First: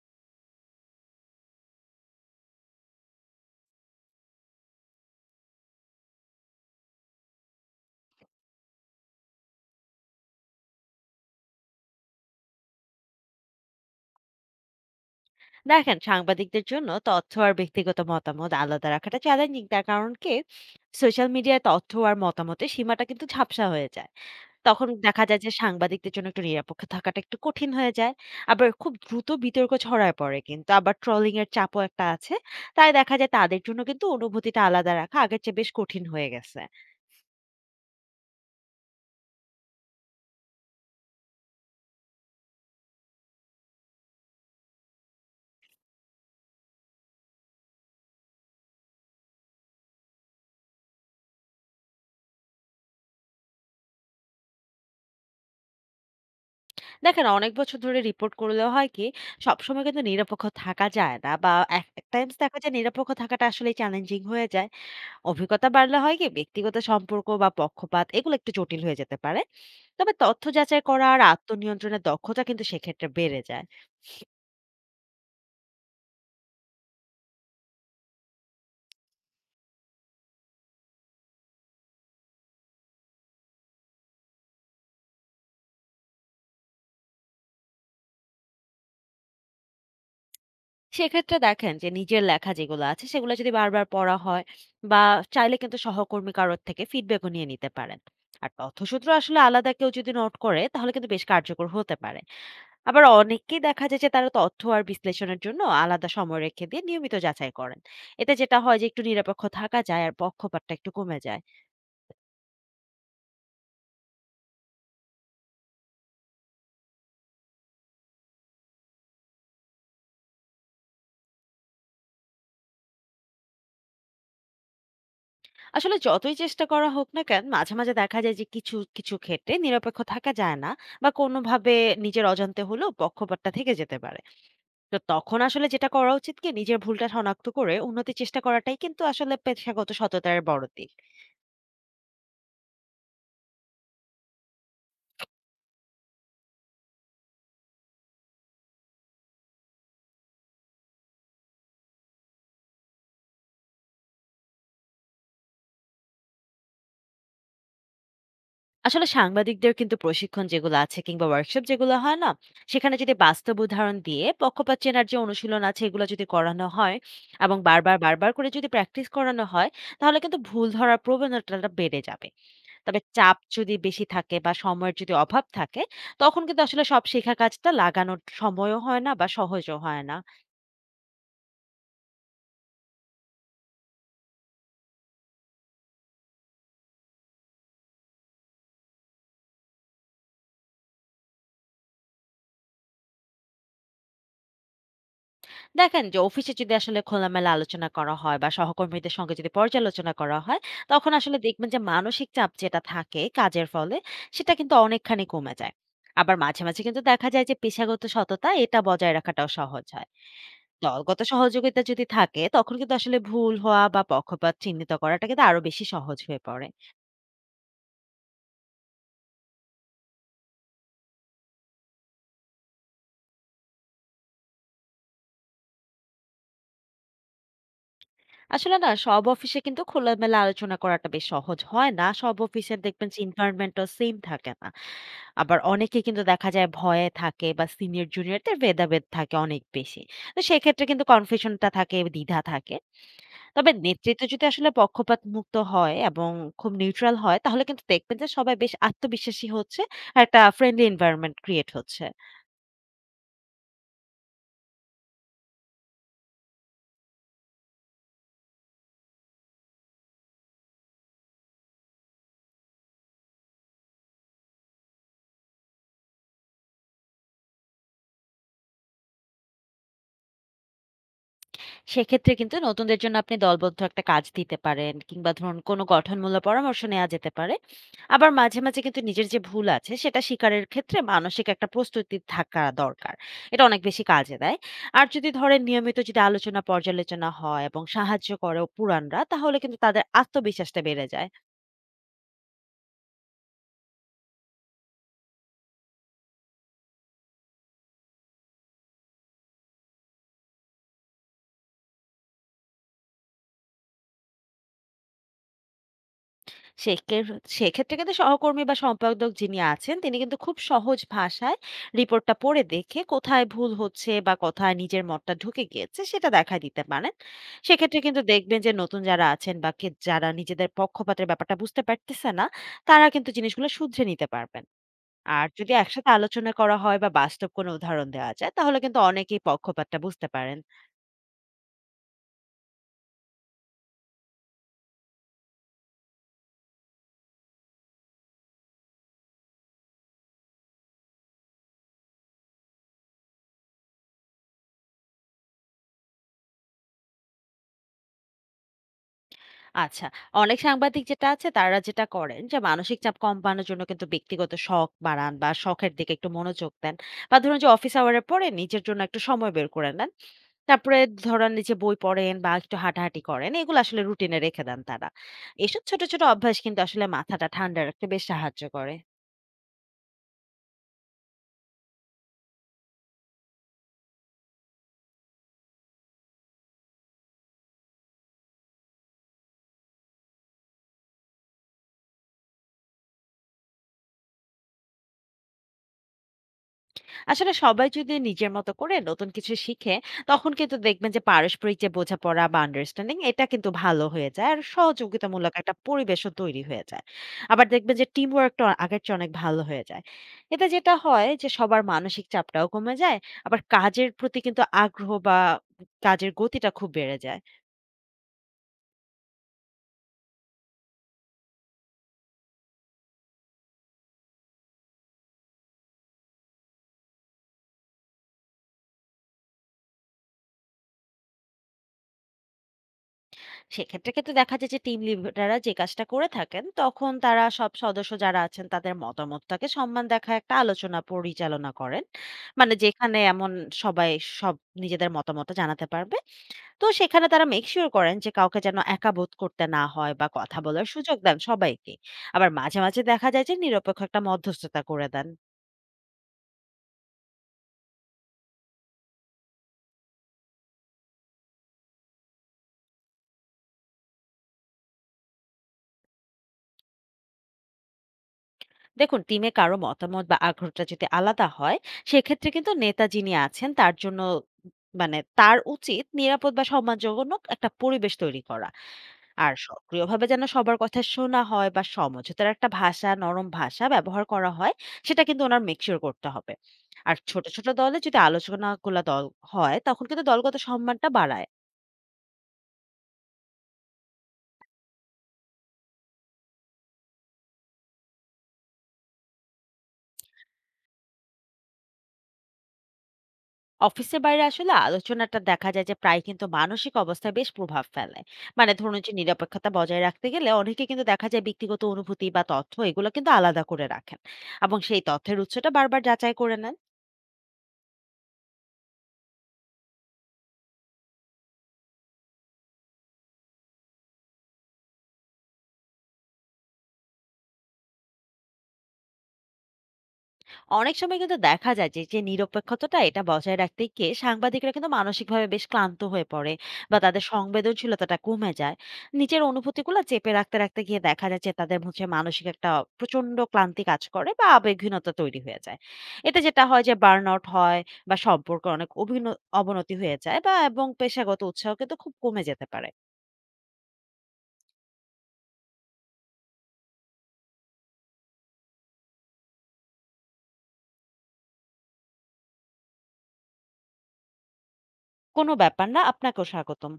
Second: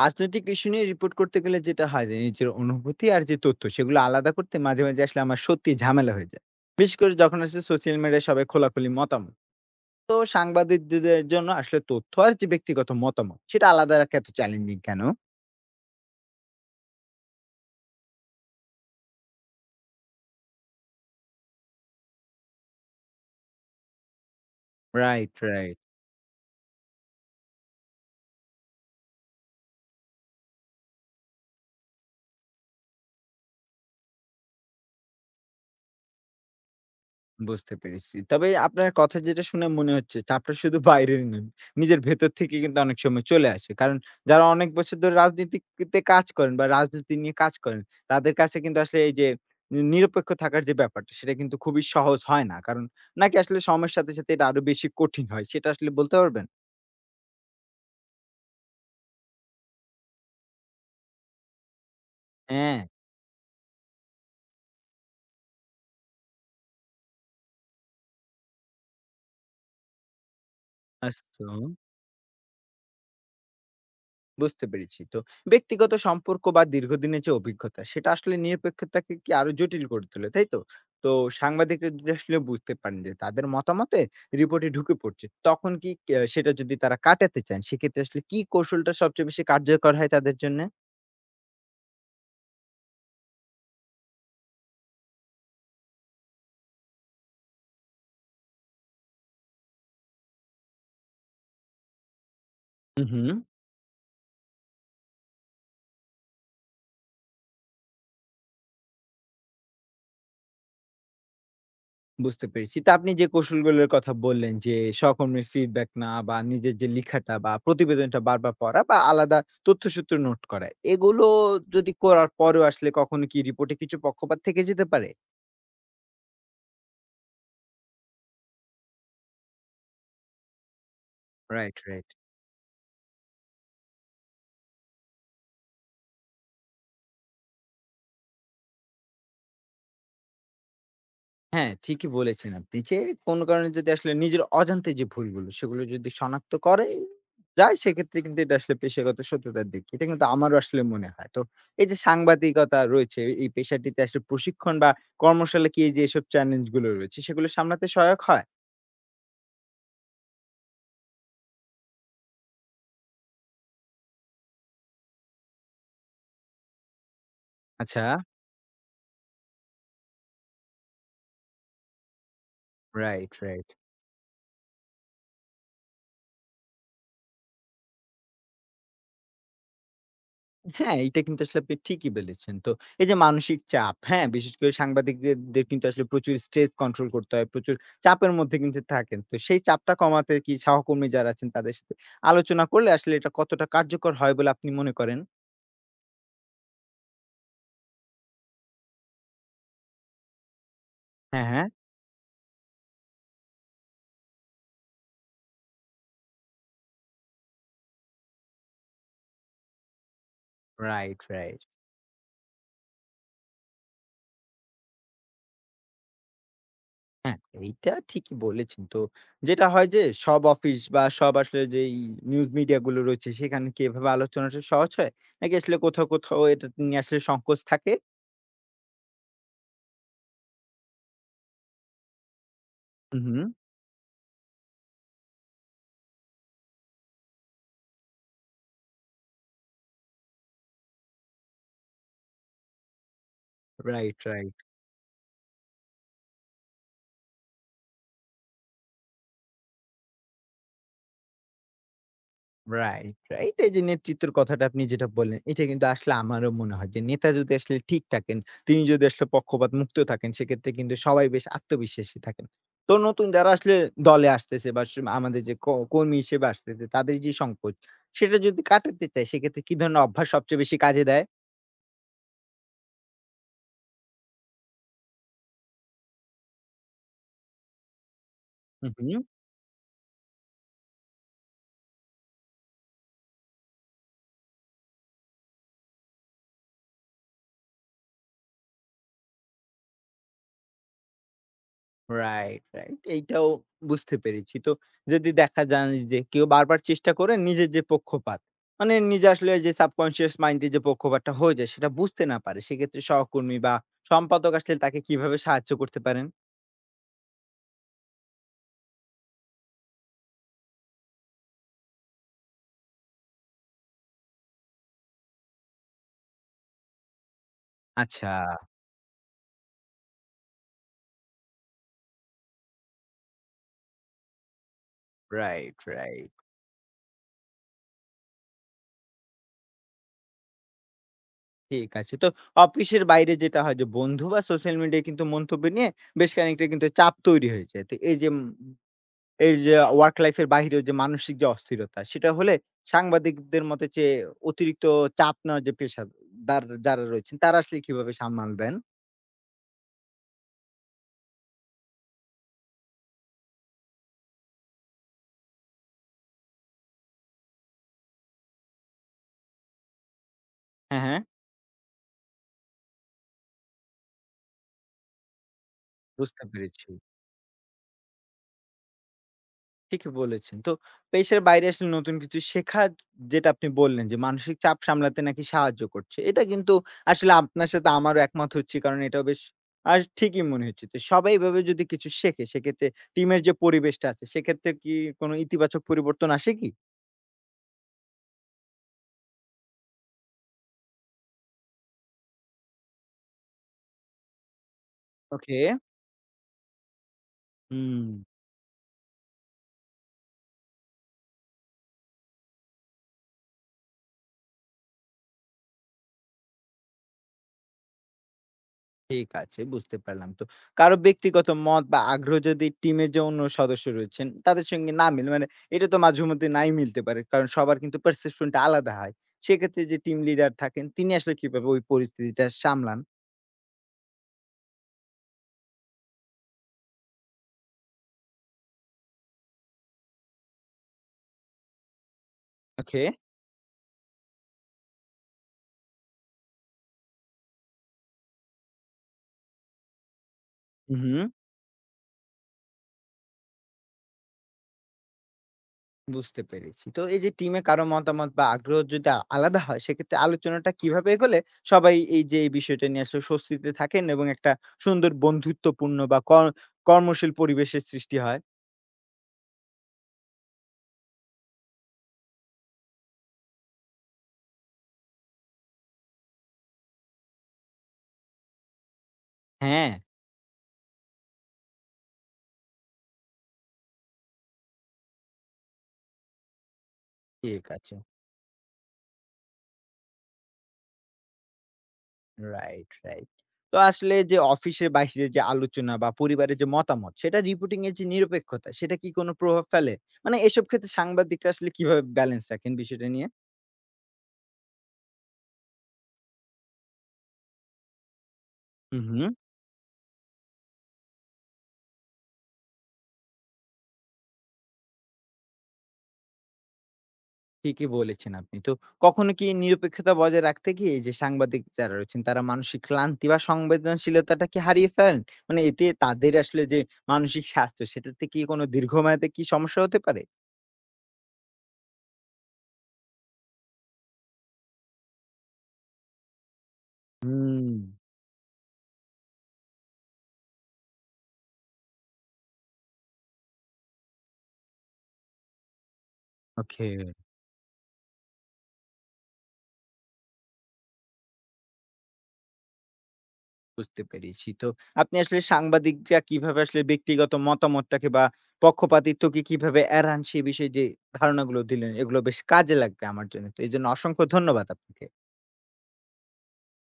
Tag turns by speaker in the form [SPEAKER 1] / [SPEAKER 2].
[SPEAKER 1] রাজনৈতিক ইস্যু নিয়ে রিপোর্ট করতে গেলে যেটা হয় যে নিজের অনুভূতি আর যে তথ্য সেগুলো আলাদা করতে মাঝে মাঝে আসলে আমার সত্যি ঝামেলা হয়ে যায়। বিশেষ করে যখন আসলে সোশ্যাল মিডিয়ায় সবাই খোলাখুলি মতামত। তো সাংবাদিকদের জন্য আসলে তথ্য আর যে ব্যক্তিগত মতামত সেটা আলাদা রাখা এত চ্যালেঞ্জিং কেন?
[SPEAKER 2] দেখেন, সাংবাদিকদের জন্য তথ্য আর ব্যক্তিগত মতামত আলাদা রাখাটা চ্যালেঞ্জিং তার কারণ কি, সোশ্যাল মিডিয়ায় তথ্য আর মতামতের সীমাটা কিন্তু ঝাপসা হয়ে যায়। তখন দেখা
[SPEAKER 1] রাইট
[SPEAKER 2] যায় যে
[SPEAKER 1] রাইট
[SPEAKER 2] সাংবাদিকদের জন্য একটু নিরপেক্ষ থাকাটা একটু কঠিন হয়ে যায়। আবার খুব দ্রুত বিতর্ক ছড়ায় পড়ে, কিন্তু আবার ট্রলিং এর চাপও একটা আছে। তাই দেখা যায় তাদের জন্য কিন্তু অনুভূতিটা আলাদা রাখা আগের চেয়ে বেশ কঠিন হয়ে গেছে।
[SPEAKER 1] বুঝতে পেরেছি। তবে আপনার কথা যেটা শুনে মনে হচ্ছে চাপটা শুধু বাইরের নয়, নিজের ভেতর থেকে কিন্তু অনেক সময় চলে আসে। কারণ যারা অনেক বছর ধরে রাজনীতিতে কাজ করেন বা রাজনীতি নিয়ে কাজ করেন, তাদের কাছে কিন্তু আসলে এই যে নিরপেক্ষ থাকার যে ব্যাপারটা সেটা কিন্তু খুবই সহজ হয় না। কারণ নাকি আসলে সময়ের সাথে সাথে এটা আরো বেশি কঠিন হয়। সেটা আসলে বলতে পারবেন?
[SPEAKER 2] দেখেন, অনেক বছর ধরে রিপোর্ট করলেও হয় কি, সবসময় কিন্তু নিরপেক্ষ থাকা যায় না, বা এক টাইমস দেখা যায়
[SPEAKER 1] হ্যাঁ,
[SPEAKER 2] নিরপেক্ষ থাকাটা আসলে চ্যালেঞ্জিং হয়ে যায়। অভিজ্ঞতা বাড়লে হয় কি, ব্যক্তিগত সম্পর্ক বা পক্ষপাত এগুলো একটু জটিল হয়ে যেতে পারে। তবে তথ্য যাচাই করা আর
[SPEAKER 1] আসতো।
[SPEAKER 2] আত্মনিয়ন্ত্রণের দক্ষতা কিন্তু সেক্ষেত্রে বেড়ে যায়।
[SPEAKER 1] বুঝতে পেরেছি। তো ব্যক্তিগত সম্পর্ক বা দীর্ঘদিনের যে অভিজ্ঞতা সেটা আসলে নিরপেক্ষতাকে কি আরো জটিল করে তোলে, তাই তো? তো সাংবাদিকরা যদি আসলে বুঝতে পারেন যে তাদের মতামতে রিপোর্টে ঢুকে পড়ছে, তখন কি সেটা যদি তারা কাটাতে চান সেক্ষেত্রে আসলে কি কৌশলটা সবচেয়ে বেশি কার্যকর হয় তাদের জন্যে?
[SPEAKER 2] সেক্ষেত্রে দেখেন, যে নিজের লেখা যেগুলো আছে সেগুলো যদি বারবার পড়া হয়, বা চাইলে কিন্তু সহকর্মী কারোর থেকে ফিডব্যাকও নিয়ে নিতে পারেন। আর তথ্যসূত্র আসলে আলাদা কেউ যদি নোট করে, তাহলে কিন্তু বেশ কার্যকর হতে পারে। আবার
[SPEAKER 1] হু।
[SPEAKER 2] অনেকেই দেখা যায় যে তারা তথ্য আর বিশ্লেষণের জন্য আলাদা সময় রেখে দিয়ে নিয়মিত যাচাই করেন। এতে যেটা হয় যে একটু নিরপেক্ষ থাকা যায় আর পক্ষপাতটা একটু কমে যায়।
[SPEAKER 1] বুঝতে পেরেছি। তা আপনি যে কৌশলগুলোর কথা বললেন যে, সহকর্মীর ফিডব্যাক না বা নিজের যে লিখাটা বা প্রতিবেদনটা বারবার পড়া বা আলাদা তথ্যসূত্র নোট করা। এগুলো যদি করার পরেও আসলে কখনো কি রিপোর্টে কিছু পক্ষপাত থেকে যেতে পারে?
[SPEAKER 2] আসলে যতই চেষ্টা করা হোক না কেন, মাঝে মাঝে দেখা যায় যে কিছু কিছু ক্ষেত্রে নিরপেক্ষ থাকা যায় না, বা কোনোভাবে
[SPEAKER 1] রাইট।
[SPEAKER 2] নিজের অজান্তে হলেও পক্ষপাতটা থেকে যেতে পারে। তো তখন আসলে যেটা করা উচিত কি, নিজের ভুলটা শনাক্ত করে উন্নতির চেষ্টা করাটাই কিন্তু আসলে পেশাগত সততার বড় দিক।
[SPEAKER 1] হ্যাঁ, ঠিকই বলেছেন আপনি যে কোনো কারণে যদি আসলে নিজের অজান্তে যে ভুলগুলো সেগুলো যদি শনাক্ত করে যায় সেক্ষেত্রে কিন্তু এটা আসলে পেশাগত সত্যতার দিক। এটা কিন্তু আমারও আসলে মনে হয়। তো এই যে সাংবাদিকতা রয়েছে এই পেশাটিতে আসলে প্রশিক্ষণ বা কর্মশালা কি এই যে এসব চ্যালেঞ্জ গুলো রয়েছে সেগুলো সামলাতে সহায়ক হয়?
[SPEAKER 2] আসলে সাংবাদিকদের কিন্তু প্রশিক্ষণ যেগুলো আছে কিংবা ওয়ার্কশপ যেগুলো হয় না, সেখানে যদি বাস্তব উদাহরণ দিয়ে পক্ষপাত চেনার যে অনুশীলন আছে এগুলো যদি করানো হয় এবং বারবার
[SPEAKER 1] আচ্ছা,
[SPEAKER 2] বারবার করে যদি প্র্যাকটিস করানো হয়, তাহলে কিন্তু ভুল ধরার প্রবণতাটা বেড়ে যাবে। তবে
[SPEAKER 1] রাইট,
[SPEAKER 2] চাপ
[SPEAKER 1] রাইট।
[SPEAKER 2] যদি বেশি থাকে বা সময়ের যদি অভাব থাকে, তখন কিন্তু আসলে সব শেখা কাজটা লাগানোর সময়ও হয় না বা সহজও হয় না।
[SPEAKER 1] হ্যাঁ, এইটা কিন্তু আসলে আপনি ঠিকই বলেছেন। তো এই যে মানসিক চাপ, হ্যাঁ? বিশেষ করে সাংবাদিকদের কিন্তু আসলে প্রচুর স্ট্রেস কন্ট্রোল করতে হয়। প্রচুর চাপের মধ্যে কিন্তু থাকেন। তো সেই চাপটা কমাতে কি সহকর্মী যারা আছেন তাদের সাথে আলোচনা করলে আসলে এটা কতটা কার্যকর হয় বলে আপনি মনে করেন?
[SPEAKER 2] দেখেন, যে অফিসে যদি আসলে খোলামেলা আলোচনা করা হয় বা সহকর্মীদের সঙ্গে যদি পর্যালোচনা করা হয়, তখন আসলে
[SPEAKER 1] হ্যাঁ।
[SPEAKER 2] দেখবেন যে মানসিক চাপ যেটা থাকে কাজের ফলে, সেটা কিন্তু অনেকখানি কমে যায়। আবার মাঝে, মাঝে কিন্তু দেখা যায় যে পেশাগত সততা এটা বজায় রাখাটাও সহজ হয়। দলগত
[SPEAKER 1] রাইট।
[SPEAKER 2] সহযোগিতা যদি থাকে, তখন কিন্তু আসলে ভুল হওয়া বা পক্ষপাত চিহ্নিত করাটা কিন্তু আরো বেশি সহজ হয়ে পড়ে।
[SPEAKER 1] হ্যাঁ, এইটা ঠিকই বলেছেন। তো যেটা হয় যে সব অফিস বা সব আসলে যেই নিউজ মিডিয়া গুলো রয়েছে সেখানে কি এভাবে আলোচনাটা সহজ হয়? নাকি আসলে কোথাও কোথাও এটা নিয়ে আসলে সংকোচ থাকে?
[SPEAKER 2] আসলে না, সব অফিসে কিন্তু খোলামেলা আলোচনা করাটা বেশ সহজ হয় না। সব অফিসে দেখবেন যে
[SPEAKER 1] হুম।
[SPEAKER 2] এনভায়রনমেন্টটা সেম থাকে না। আবার অনেকে কিন্তু দেখা যায় ভয়ে থাকে বা সিনিয়র জুনিয়রদের ভেদাভেদ থাকে অনেক বেশি। তো সেক্ষেত্রে কিন্তু কনফিউশনটা থাকে, দ্বিধা থাকে। তবে
[SPEAKER 1] রাইট,
[SPEAKER 2] নেতৃত্ব যদি
[SPEAKER 1] রাইট।
[SPEAKER 2] আসলে পক্ষপাত মুক্ত হয় এবং খুব নিউট্রাল হয়, তাহলে কিন্তু দেখবেন যে সবাই বেশ আত্মবিশ্বাসী হচ্ছে আর একটা ফ্রেন্ডলি এনভায়রনমেন্ট ক্রিয়েট হচ্ছে।
[SPEAKER 1] Right, right. এই যে নেতৃত্বের কথাটা আপনি যেটা বললেন, এটা কিন্তু আসলে আমারও মনে হয় যে নেতা যদি আসলে ঠিক থাকেন, তিনি যদি আসলে পক্ষপাত মুক্ত থাকেন, সেক্ষেত্রে কিন্তু সবাই বেশ আত্মবিশ্বাসী থাকেন। তো নতুন যারা আসলে দলে আসতেছে বা আমাদের যে কর্মী হিসেবে আসতেছে, তাদের যে সংকোচ, সেটা যদি কাটাতে চায়, সেক্ষেত্রে কি ধরনের অভ্যাস সবচেয়ে বেশি কাজে দেয়?
[SPEAKER 2] সেক্ষেত্রে কিন্তু নতুনদের জন্য আপনি দলবদ্ধ একটা কাজ দিতে পারেন, কিংবা ধরুন কোনো গঠনমূলক পরামর্শ নেওয়া যেতে পারে। আবার মাঝে মাঝে
[SPEAKER 1] হু,
[SPEAKER 2] কিন্তু
[SPEAKER 1] হু।
[SPEAKER 2] নিজের যে ভুল আছে সেটা স্বীকারের ক্ষেত্রে মানসিক একটা প্রস্তুতি থাকা দরকার। এটা অনেক বেশি কাজে দেয়। আর যদি ধরেন নিয়মিত যদি আলোচনা পর্যালোচনা হয় এবং সাহায্য করে পুরাণরা, তাহলে কিন্তু তাদের আত্মবিশ্বাসটা বেড়ে যায়।
[SPEAKER 1] রাইট। এইটাও বুঝতে পেরেছি। তো যদি দেখা যান যে কেউ বারবার চেষ্টা করে নিজের যে পক্ষপাত, মানে নিজে আসলে যে সাবকন্সিয়াস মাইন্ড এ যে পক্ষপাতটা হয়ে যায় সেটা বুঝতে না পারে। সেক্ষেত্রে সহকর্মী বা সম্পাদক আসলে তাকে কিভাবে সাহায্য করতে পারেন?
[SPEAKER 2] সেকের সেক্ষেত্রে কিন্তু সহকর্মী বা সম্পাদক যিনি আছেন তিনি কিন্তু খুব সহজ ভাষায় রিপোর্টটা পড়ে দেখে কোথায় ভুল হচ্ছে বা কোথায় নিজের মতটা ঢুকে গিয়েছে সেটা দেখা দিতে পারেন। সেক্ষেত্রে কিন্তু
[SPEAKER 1] আচ্ছা,
[SPEAKER 2] দেখবেন যে নতুন যারা আছেন বা যারা নিজেদের পক্ষপাতের ব্যাপারটা বুঝতে পারতেছে না, তারা কিন্তু জিনিসগুলো শুধরে নিতে পারবেন। আর যদি
[SPEAKER 1] রাইট,
[SPEAKER 2] একসাথে
[SPEAKER 1] রাইট।
[SPEAKER 2] আলোচনা করা হয় বা বাস্তব কোনো উদাহরণ দেওয়া যায়, তাহলে কিন্তু অনেকেই পক্ষপাতটা বুঝতে পারেন।
[SPEAKER 1] ঠিক আছে। তো অফিসের বাইরে যেটা হয় যে বন্ধু বা সোশ্যাল মিডিয়ায় কিন্তু মন্তব্য নিয়ে বেশ খানিকটা কিন্তু চাপ তৈরি হয়ে যায়। তো এই যে এই যে ওয়ার্ক লাইফ এর বাহিরেও যে মানসিক যে অস্থিরতা, সেটা হলে সাংবাদিকদের মতে যে অতিরিক্ত চাপ নেওয়ার যে পেশাদার যারা রয়েছেন, তারা আসলে কিভাবে সামাল দেন?
[SPEAKER 2] আচ্ছা। অনেক সাংবাদিক যেটা আছে তারা যেটা করেন যে মানসিক চাপ কম বাড়ানোর জন্য কিন্তু ব্যক্তিগত শখ বাড়ান বা শখের দিকে একটু মনোযোগ দেন। বা ধরুন যে অফিস আওয়ার এর পরে নিজের জন্য একটু সময় বের করে নেন। তারপরে
[SPEAKER 1] হ্যাঁ।
[SPEAKER 2] ধরেন যে বই পড়েন বা একটু হাঁটাহাঁটি করেন। এগুলো আসলে রুটিন এ রেখে দেন তারা। এসব ছোট, ছোট
[SPEAKER 1] বুঝতে
[SPEAKER 2] অভ্যাস কিন্তু
[SPEAKER 1] পেরেছি।
[SPEAKER 2] আসলে মাথাটা ঠান্ডা রাখতে বেশ সাহায্য করে।
[SPEAKER 1] ঠিকই বলেছেন। তো পেশার বাইরে আসলে নতুন কিছু শেখা যেটা আপনি বললেন যে মানসিক চাপ সামলাতে নাকি সাহায্য করছে। এটা কিন্তু আসলে আপনার সাথে আমারও একমত হচ্ছি। কারণ এটাও বেশ আর ঠিকই মনে হচ্ছে। তো সবাই এভাবে যদি কিছু শেখে, সেক্ষেত্রে টিমের যে পরিবেশটা আছে, সেক্ষেত্রে কি কোনো ইতিবাচক পরিবর্তন আসে কি?
[SPEAKER 2] আসলে সবাই যদি নিজের মতো করে নতুন কিছু শিখে, তখন কিন্তু দেখবেন যে পারস্পরিক যে বোঝাপড়া বা আন্ডারস্ট্যান্ডিং এটা কিন্তু ভালো হয়ে যায় আর সহযোগিতামূলক
[SPEAKER 1] ওকে।
[SPEAKER 2] একটা পরিবেশও তৈরি হয়ে যায়। আবার দেখবেন
[SPEAKER 1] হুম।
[SPEAKER 2] যে টিম ওয়ার্কটা আগের চেয়ে অনেক ভালো হয়ে যায়। এতে যেটা হয় যে সবার মানসিক চাপটাও কমে যায়। আবার কাজের প্রতি কিন্তু আগ্রহ বা কাজের গতিটা খুব বেড়ে যায়।
[SPEAKER 1] ঠিক আছে, বুঝতে পারলাম তো। কারো ব্যক্তিগত মত বা আগ্রহ যদি টিমের যে অন্য সদস্য রয়েছেন তাদের সঙ্গে না মিলে মানে এটা তো মাঝেমধ্যে নাই মিলতে পারে। কারণ সবার কিন্তু perception টা আলাদা হয়। সেক্ষেত্রে যে টিম লিডার থাকেন তিনি আসলে কিভাবে ওই পরিস্থিতিটা সামলান?
[SPEAKER 2] সেক্ষেত্রে কিন্তু দেখা যায় যে টিম লিডাররা যে কাজটা করে থাকেন, তখন তারা সব সদস্য যারা আছেন তাদের মতামতটাকে সম্মান দেখায় একটা আলোচনা পরিচালনা করেন। মানে
[SPEAKER 1] ওকে।
[SPEAKER 2] যেখানে এমন সবাই সব নিজেদের মতামত জানাতে পারবে। তো সেখানে তারা মেক শিওর করেন যে কাউকে যেন একা বোধ করতে না হয় বা কথা বলার সুযোগ
[SPEAKER 1] উহু,
[SPEAKER 2] দেন সবাইকে। আবার মাঝে মাঝে দেখা যায় যে নিরপেক্ষ একটা মধ্যস্থতা করে দেন।
[SPEAKER 1] বুঝতে পেরেছি। তো এই যে টিমে কারো মতামত বা আগ্রহ যদি আলাদা হয় সেক্ষেত্রে আলোচনাটা কিভাবে এগোলে সবাই এই যে এই বিষয়টা নিয়ে আসলে স্বস্তিতে থাকেন এবং একটা সুন্দর বন্ধুত্বপূর্ণ বা কর্মশীল পরিবেশের সৃষ্টি হয়?
[SPEAKER 2] দেখুন, টিমে কারো মতামত বা আগ্রহটা যদি আলাদা হয়, সেক্ষেত্রে কিন্তু নেতা যিনি আছেন তার জন্য মানে তার উচিত নিরাপদ বা সম্মানজনক একটা পরিবেশ তৈরি করা। আর
[SPEAKER 1] হ্যাঁ,
[SPEAKER 2] সক্রিয়ভাবে যেন সবার কথা শোনা হয় বা সমঝোতার একটা ভাষা, নরম ভাষা ব্যবহার করা হয়, সেটা কিন্তু ওনার মেকশিওর করতে হবে। আর ছোট
[SPEAKER 1] ঠিক
[SPEAKER 2] ছোট দলে
[SPEAKER 1] আছে।
[SPEAKER 2] যদি আলোচনাগুলো হয়, তখন কিন্তু দলগত সম্মানটা বাড়ায়।
[SPEAKER 1] রাইট। তো আসলে যে অফিসের বাইরে যে আলোচনা বা পরিবারের যে মতামত সেটা রিপোর্টিং এর যে নিরপেক্ষতা সেটা কি কোনো প্রভাব ফেলে? মানে এসব ক্ষেত্রে সাংবাদিকরা আসলে কিভাবে ব্যালেন্স রাখেন বিষয়টা নিয়ে?
[SPEAKER 2] অফিসের বাইরে আসলে আলোচনাটা দেখা যায় যে প্রায় কিন্তু মানসিক অবস্থায় বেশ প্রভাব ফেলে। মানে
[SPEAKER 1] হু,
[SPEAKER 2] ধরুন যে
[SPEAKER 1] হুম।
[SPEAKER 2] নিরপেক্ষতা বজায় রাখতে গেলে অনেকে কিন্তু দেখা যায় ব্যক্তিগত অনুভূতি বা তথ্য এগুলো কিন্তু আলাদা করে রাখেন এবং সেই তথ্যের উৎসটা বারবার যাচাই করে নেন।
[SPEAKER 1] ঠিকই বলেছেন আপনি। তো কখনো কি নিরপেক্ষতা বজায় রাখতে গিয়ে এই যে সাংবাদিক যারা রয়েছেন তারা মানসিক ক্লান্তি বা সংবেদনশীলতাটা কি হারিয়ে ফেলেন? মানে এতে তাদের আসলে যে মানসিক স্বাস্থ্য সেটাতে কি কোনো দীর্ঘমেয়াদে কি সমস্যা হতে পারে?
[SPEAKER 2] অনেক সময় কিন্তু দেখা যায় যে যে নিরপেক্ষতাটা এটা বজায় রাখতে গিয়ে সাংবাদিকরা কিন্তু মানসিকভাবে বেশ ক্লান্ত হয়ে পড়ে বা তাদের
[SPEAKER 1] হুম,
[SPEAKER 2] সংবেদনশীলতাটা কমে যায়। নিজের অনুভূতিগুলো চেপে রাখতে রাখতে গিয়ে দেখা যাচ্ছে তাদের হচ্ছে মানসিক একটা প্রচন্ড ক্লান্তি কাজ করে বা আবেগহীনতা তৈরি হয়ে যায়। এটা যেটা হয়
[SPEAKER 1] ওকে।
[SPEAKER 2] যে বার্ন আউট হয় বা সম্পর্ক অনেক অবনতি হয়ে যায় বা এবং পেশাগত উৎসাহ কিন্তু খুব কমে যেতে পারে।
[SPEAKER 1] বুঝতে পেরেছি। তো আপনি আসলে সাংবাদিকরা কিভাবে আসলে ব্যক্তিগত মতামতটাকে বা পক্ষপাতিত্বকে কিভাবে এড়ান সে বিষয়ে যে ধারণাগুলো দিলেন এগুলো বেশ কাজে লাগবে আমার জন্য। তো এজন্য অসংখ্য ধন্যবাদ আপনাকে।
[SPEAKER 2] কোনো ব্যাপার না, আপনাকেও স্বাগতম।